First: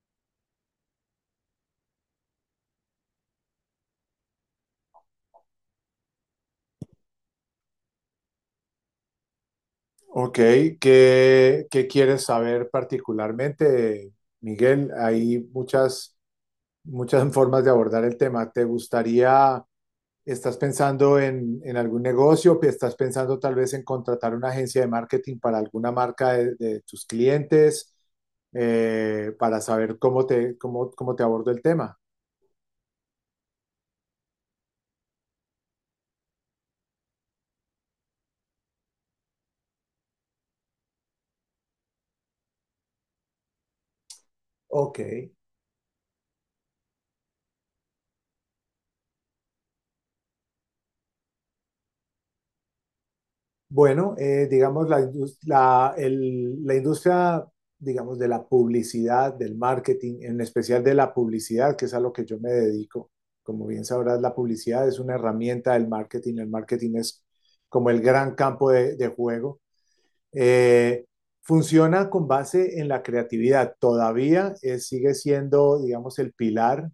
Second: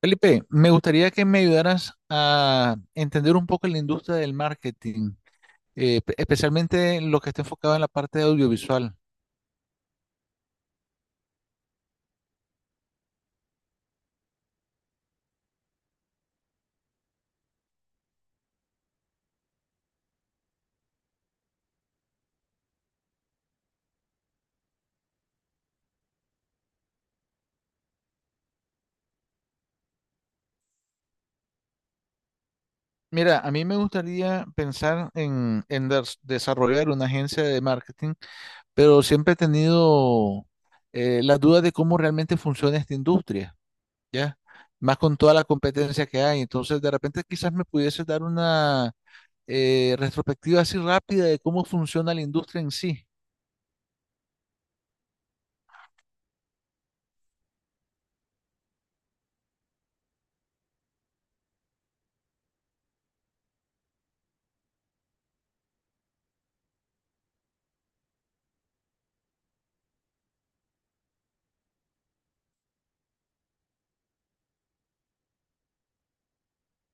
Felipe, me gustaría que me ayudaras a entender un poco la industria del marketing, especialmente lo que está enfocado en la parte de audiovisual. Ok. ¿Qué quieres saber particularmente, Miguel? Hay muchas formas de abordar el tema. ¿Te gustaría, estás pensando en algún negocio, estás pensando tal vez en contratar una agencia de marketing para alguna marca de tus clientes, para saber cómo te abordo el tema? Mira, a mí me gustaría pensar en desarrollar una agencia de marketing, pero siempre he tenido las dudas de cómo realmente funciona esta industria, ¿ya? Más Ok. con toda la competencia que hay. Entonces, de repente quizás me pudiese dar una retrospectiva así rápida de cómo funciona la industria en sí. Bueno, digamos, la industria, digamos, de la publicidad, del marketing, en especial de la publicidad, que es a lo que yo me dedico. Como bien sabrás, la publicidad es una herramienta del marketing. El marketing es como el gran campo de juego. Eh, Funciona con base en la creatividad. Todavía sigue siendo, digamos, el pilar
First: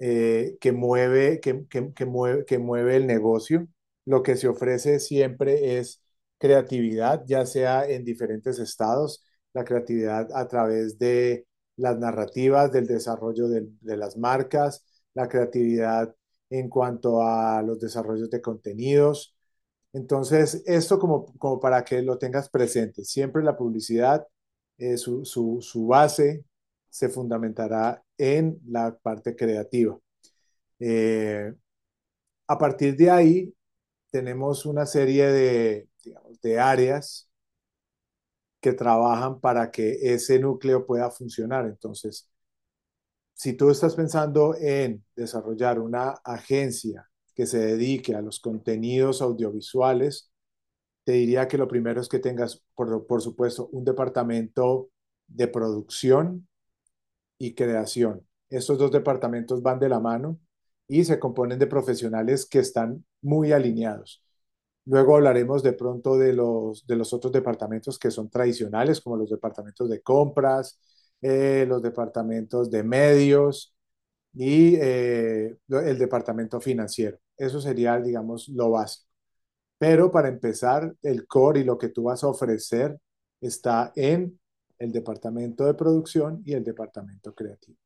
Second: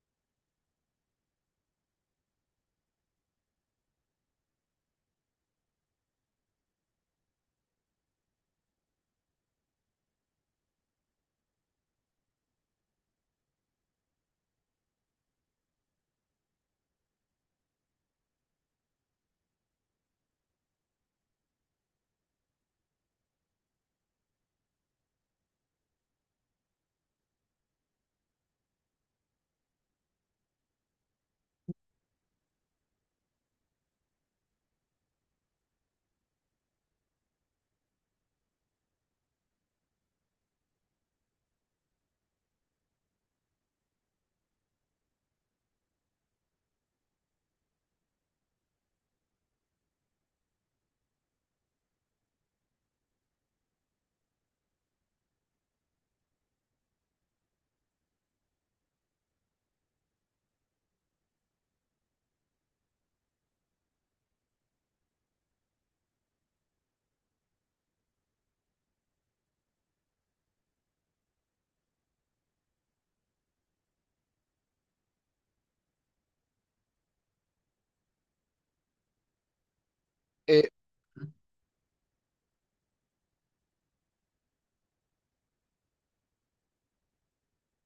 que mueve el negocio. Lo que se ofrece siempre es creatividad, ya sea en diferentes estados, la creatividad a través de las narrativas, del desarrollo de las marcas, la creatividad en cuanto a los desarrollos de contenidos. Entonces, esto como para que lo tengas presente, siempre la publicidad, su base se fundamentará en la parte creativa. Eh, a partir de ahí, tenemos una serie digamos, de áreas que trabajan para que ese núcleo pueda funcionar. Entonces, si tú estás pensando en desarrollar una agencia que se dedique a los contenidos audiovisuales, te diría que lo primero es que tengas, por supuesto, un departamento de producción y creación. Estos dos departamentos van de la mano y se componen de profesionales que están muy alineados. Luego hablaremos de pronto de los otros departamentos que son tradicionales, como los departamentos de compras, los departamentos de medios y el departamento financiero. Eso sería, digamos, lo básico. Pero para Eh, empezar, el core y lo que tú vas a ofrecer está en el departamento de producción y el departamento creativo.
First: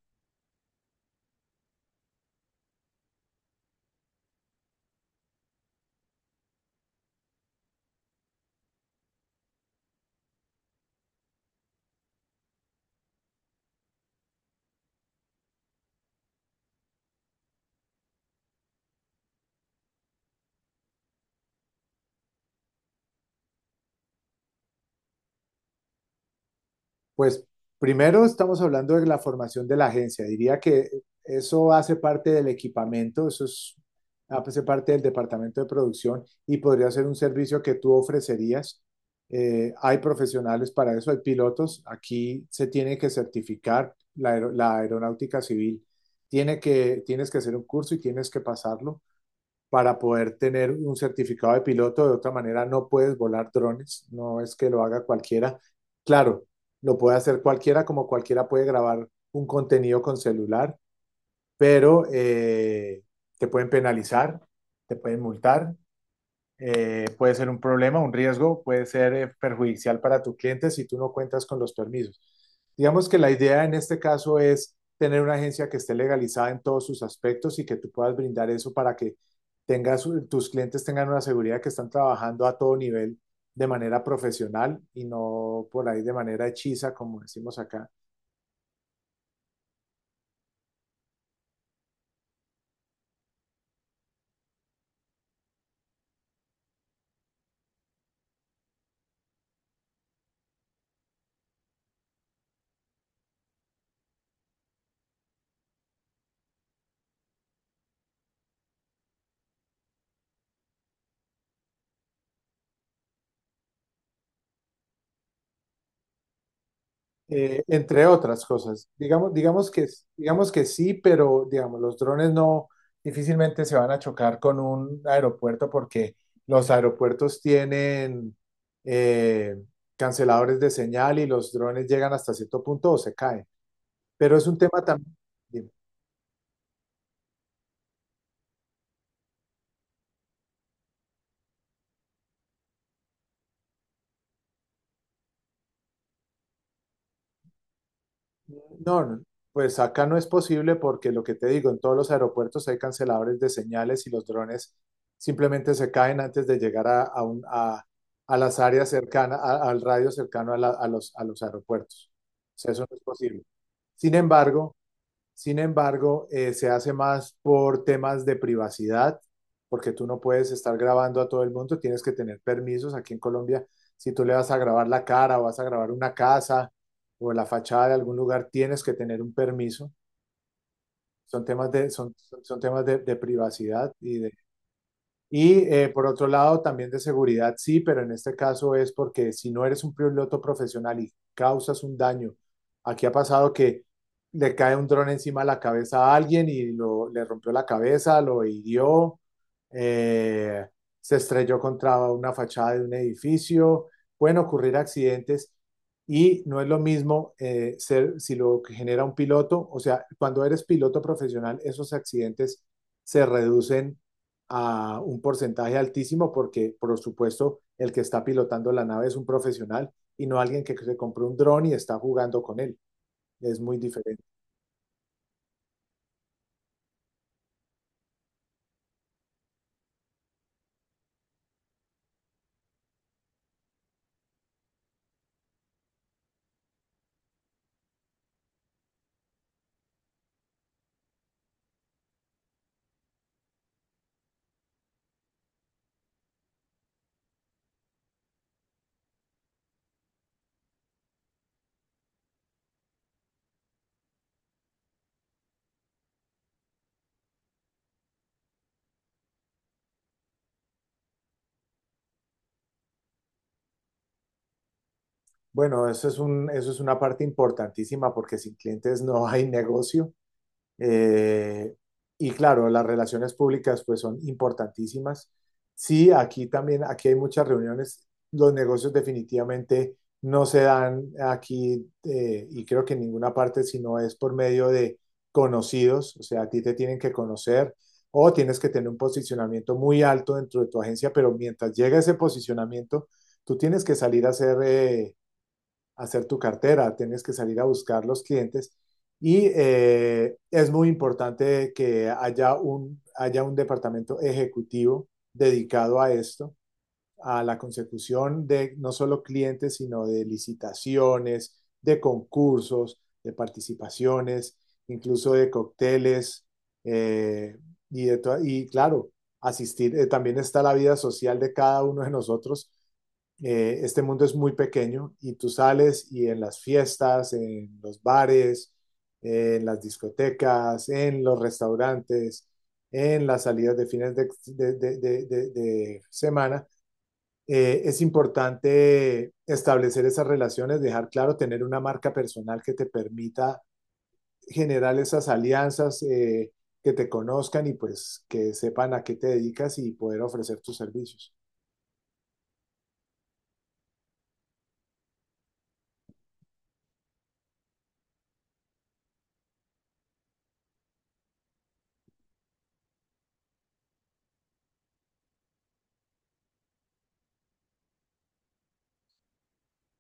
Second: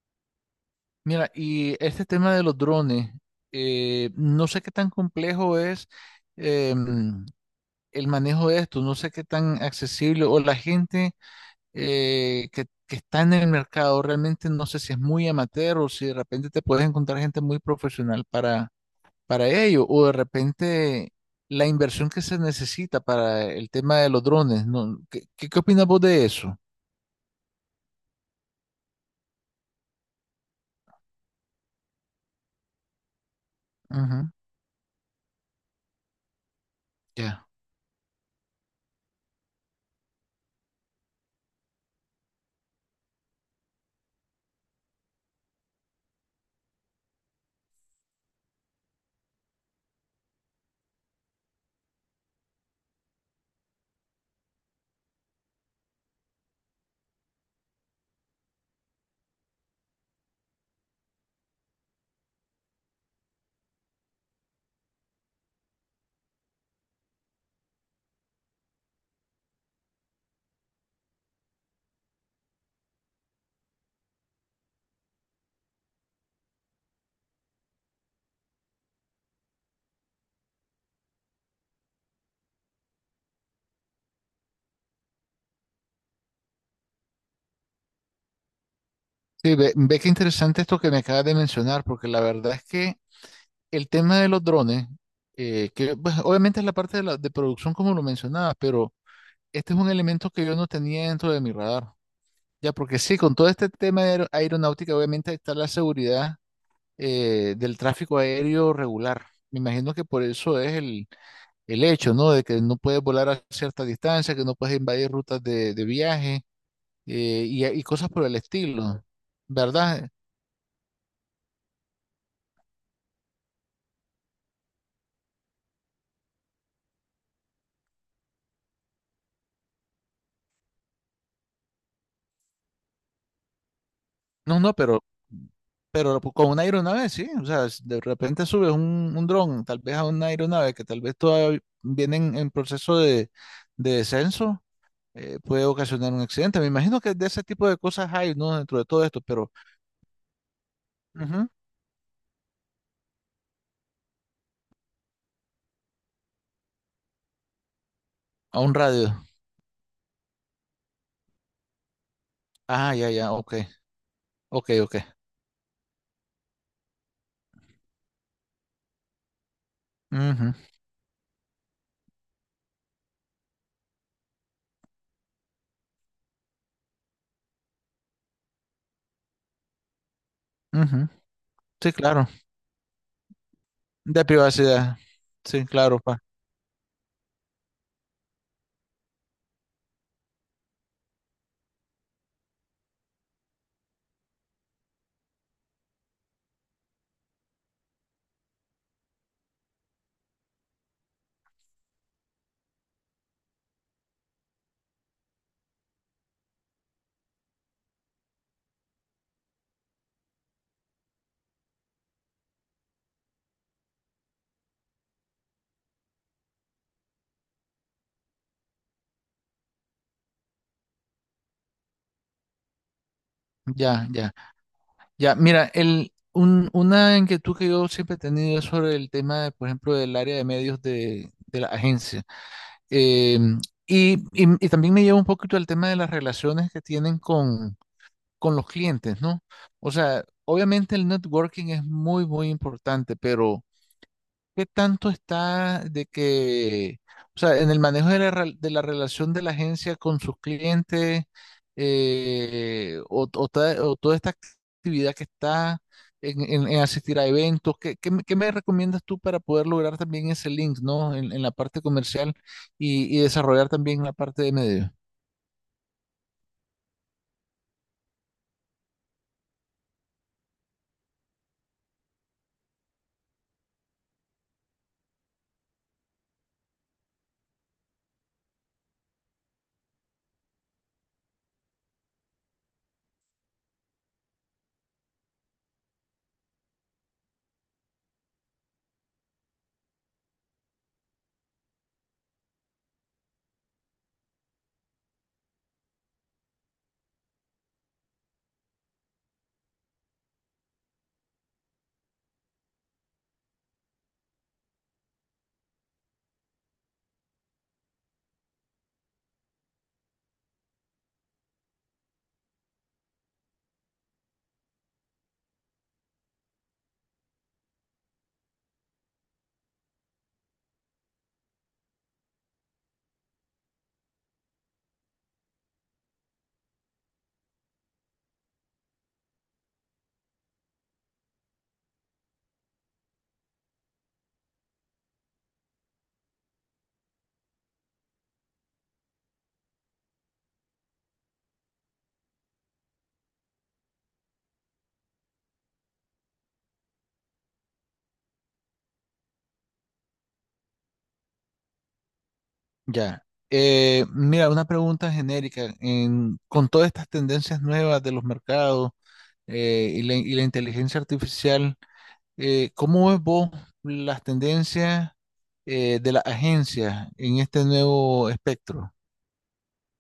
Mira, y este tema de los drones, no sé qué tan complejo es em, el manejo de esto, no sé qué tan accesible o la gente que está en el mercado, realmente no sé si es muy amateur o si de repente te puedes encontrar gente muy profesional para ello o de repente la inversión que se necesita para el tema de los drones, ¿no? ¿ qué opinas vos de eso? Pues primero estamos hablando de la formación de la agencia. Diría que eso hace parte del equipamiento, eso es, Ujú. hace parte del departamento de producción y podría ser un Ya. servicio que tú ofrecerías. Hay profesionales para eso, hay pilotos. Aquí se tiene que certificar la aeronáutica civil. Tienes que hacer un curso y tienes que pasarlo para poder tener un certificado de piloto. De otra manera, no puedes volar drones, no es que lo haga cualquiera. Claro, lo puede hacer cualquiera, como cualquiera puede grabar un contenido con celular, pero te pueden penalizar, te pueden multar, puede ser un problema, un riesgo, puede ser perjudicial para tu cliente si tú no cuentas con los permisos. Digamos que la idea en este caso es tener una agencia que esté legalizada en todos sus aspectos y que tú puedas brindar eso para que tus clientes tengan una seguridad que están trabajando a todo nivel de manera profesional y no por ahí de manera hechiza, como decimos acá, Sí, ve, ve qué interesante esto que me acabas de mencionar, porque la verdad es que el tema de los drones, que pues, obviamente es la parte de producción como lo mencionabas, pero este es un elemento que yo no tenía dentro de mi radar. Ya, porque sí, con todo este tema de aeronáutica, obviamente está la seguridad del tráfico aéreo regular. Me imagino que por eso es el hecho, ¿no? De que no puedes volar a cierta distancia, que no puedes invadir rutas de viaje y entre cosas por el otras cosas. estilo, Digamos, digamos que, ¿verdad? digamos que sí, pero digamos, los drones no difícilmente se van a chocar con un aeropuerto porque los aeropuertos tienen eh, canceladores de señal y los drones llegan hasta cierto punto o se caen. Pero es un No, no, tema pero también. Pero con una aeronave, sí. O sea, si de repente subes un dron, tal vez a una aeronave que tal vez todavía vienen en proceso de descenso, puede ocasionar un accidente. Me imagino que de ese tipo de cosas hay, ¿no? Dentro de todo No, esto, no, pero pues acá no es posible porque lo que te ujú, digo, en todos los aeropuertos hay canceladores de señales y los drones simplemente se caen antes de llegar a las a un áreas radio. cercanas, al radio cercano a los aeropuertos. O sea, eso Ah, no es ya, ya, posible. ok, Sin ok, embargo, ok. sin embargo, se hace más por temas de privacidad, porque tú no puedes Ujú, estar grabando a todo el mundo, tienes que tener permisos. Aquí en Colombia, si tú le vas a grabar la cara o vas a grabar una casa o la fachada de algún lugar, tienes que tener un permiso. ujú. Son temas de, Sí, son, claro. son temas de privacidad y De privacidad. y Sí, eh, claro, por pa. otro lado, también de seguridad, sí, pero en este caso es porque si no eres un piloto profesional y causas un daño, aquí ha pasado que le cae un dron encima de la cabeza a alguien y le rompió la cabeza, lo hirió, eh, se estrelló contra una fachada de un edificio, pueden ocurrir accidentes y no es lo mismo ser si lo que genera un piloto, o sea, cuando eres piloto profesional, esos accidentes se reducen a un porcentaje altísimo porque, por supuesto, el que está pilotando la nave es un profesional y no alguien que se compró un dron y está jugando con él. Es muy Ya, diferente. ya, ya. Mira, una inquietud que yo siempre he tenido es sobre el tema, de, por ejemplo, del área de medios de la agencia. Eh, y, y- también me lleva un poquito al tema de las relaciones que tienen con los clientes, ¿no? O sea, obviamente el networking es muy, muy importante, pero ¿qué tanto está de que, o sea, en el manejo de de la relación de la agencia con sus clientes o o toda esta actividad que está en asistir a eventos? ¿ qué me recomiendas tú para poder lograr también ese link, ¿no? En la parte comercial y desarrollar también la parte de medio. Bueno, eso es una parte importantísima porque sin clientes no hay negocio. Eh, y claro, las relaciones públicas pues son importantísimas. Sí, aquí también, aquí hay muchas reuniones. Los negocios definitivamente no se dan aquí, y creo que en ninguna parte, sino es por medio de conocidos, o sea, a ti te tienen que conocer o tienes que tener un posicionamiento muy alto dentro de tu agencia, pero mientras llega ese posicionamiento, tú tienes que salir a hacer, hacer tu cartera, tienes que salir a buscar los clientes y es muy importante que haya un departamento ejecutivo dedicado a esto, a la consecución de no solo clientes, sino de licitaciones, de concursos, de participaciones, incluso de cócteles, eh, y claro, asistir. También está la vida social de cada uno de nosotros. Este mundo es muy pequeño y tú sales y en las fiestas, en los bares, en las discotecas, en los restaurantes, en las salidas de fines de, de, de, de de, de semana, es importante establecer esas relaciones, dejar claro, tener una marca personal que te permita generar esas alianzas, que te conozcan y pues que sepan a qué te dedicas y poder ofrecer tus servicios. Ya. Mira, una pregunta genérica. Con todas estas tendencias nuevas de los mercados y la inteligencia artificial? ¿Cómo ves vos las tendencias de las agencias en este nuevo espectro?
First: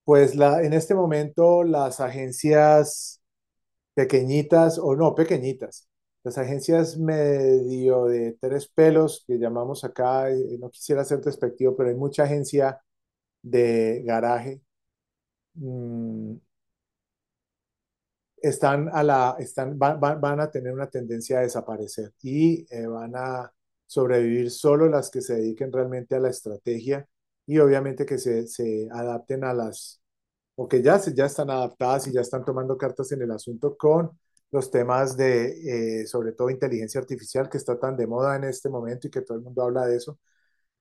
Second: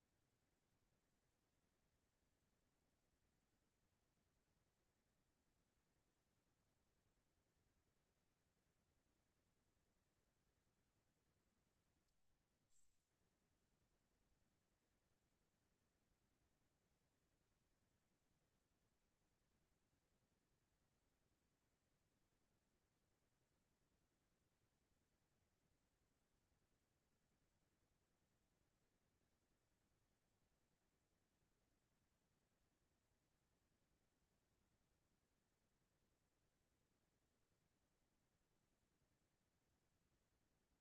En este momento las agencias pequeñitas o no pequeñitas, las agencias medio de tres pelos que llamamos acá, no quisiera ser despectivo, pero hay mucha agencia de garaje, mmm, están a la, están, van, van- van a tener una tendencia a desaparecer y van a sobrevivir solo las que se dediquen realmente a la estrategia y obviamente que se adapten a o que ya, ya están adaptadas y ya están tomando cartas en el asunto con los temas de sobre todo, inteligencia artificial, que está tan de moda en este momento y que todo el mundo habla de eso.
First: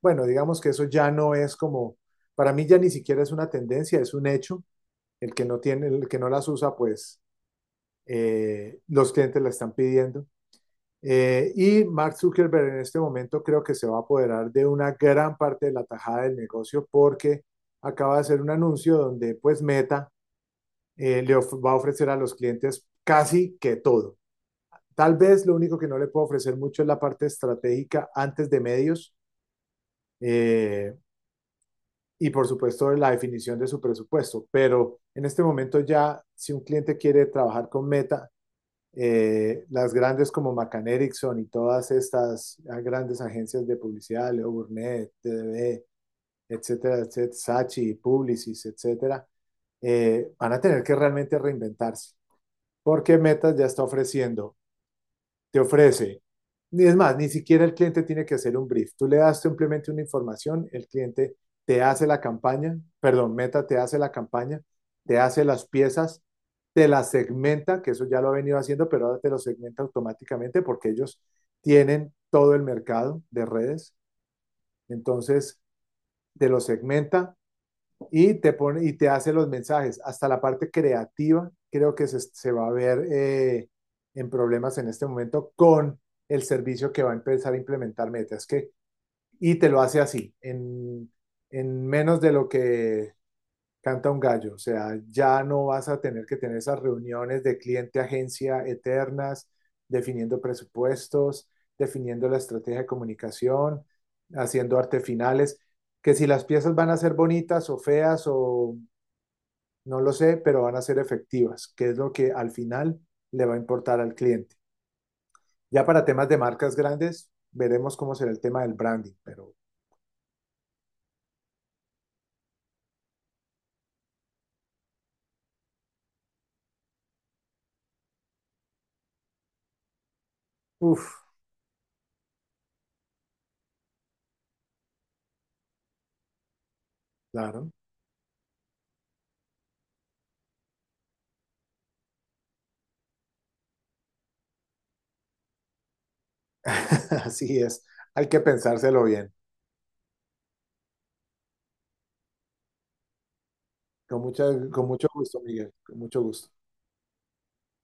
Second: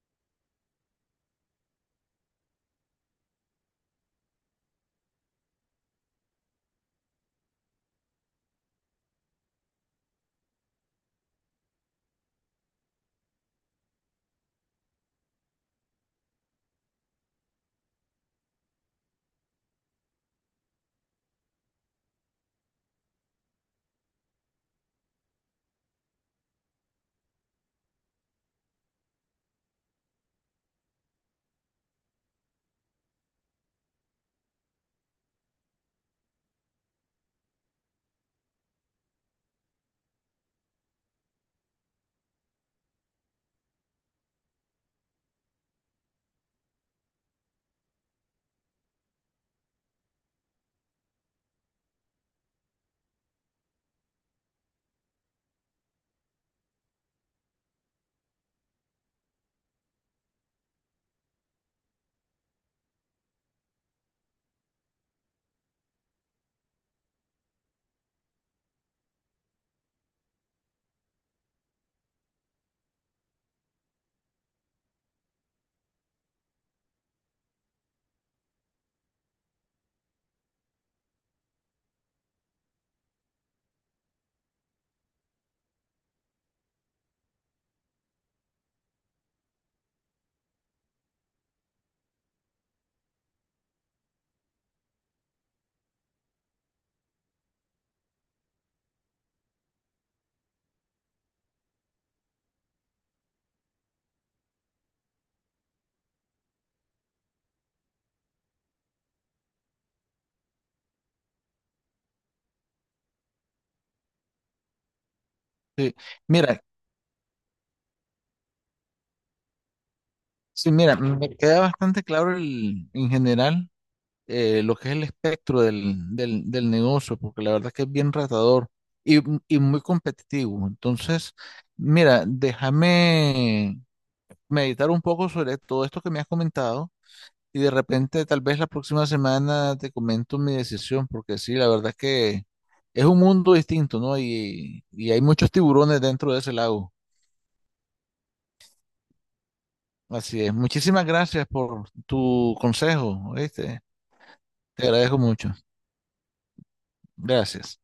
Bueno, digamos que eso ya no es como, para mí ya ni siquiera es una tendencia, es un hecho. El que no las usa, pues los clientes la están pidiendo. Y Mark Zuckerberg en este momento creo que se va a apoderar de una gran parte de la tajada del negocio porque acaba de hacer un anuncio donde pues Meta le va a ofrecer a los clientes casi que todo. Tal vez lo único que no le puedo ofrecer mucho es la parte estratégica antes de medios, eh, y por supuesto la definición de su presupuesto, pero en este momento ya si un cliente quiere trabajar con Meta, las grandes como McCann Erickson y todas estas grandes agencias de publicidad, Leo Burnett, TDB, etcétera, etcétera, Sachi, Publicis, etcétera, van a tener que realmente reinventarse, porque Meta ya está ofreciendo, te ofrece. Ni es más, Ni siquiera el cliente tiene que hacer un brief. Tú le das simplemente una información, el cliente te hace la campaña, perdón, Meta te hace la campaña, te hace las piezas, te las segmenta, que eso ya lo ha venido haciendo, pero ahora te lo segmenta automáticamente porque ellos tienen todo el mercado de redes. Entonces, te lo segmenta, y te pone y te hace los mensajes. Hasta la parte creativa creo que se va a ver en problemas en este momento con el servicio que va a empezar a implementar Meta. Es que, y te lo hace así, en menos de lo que canta un gallo. O sea, ya no vas a tener que tener esas reuniones de cliente-agencia eternas, definiendo presupuestos, definiendo la estrategia de comunicación, haciendo artefinales, que si las piezas van a ser bonitas o feas o no lo sé, pero van a ser efectivas, que es lo que al final le va a importar al cliente. Ya Sí, para temas de mira, marcas grandes, veremos cómo será el tema del branding, pero sí, mira, me queda bastante claro en general lo que es el espectro del negocio, porque la verdad es que es bien ratador y, y muy competitivo. uff, Entonces, mira, déjame meditar un poco sobre todo esto que me has comentado. Y claro, de repente, tal vez la próxima semana te comento mi decisión, porque sí, la verdad es que es un mundo distinto, ¿no? Y hay muchos tiburones dentro de ese lago. así es. Hay que pensárselo bien. Así es. Muchísimas gracias por tu consejo, ¿oíste? Con, mucha, Te con mucho agradezco gusto, mucho. Miguel, con mucho gusto. Gracias.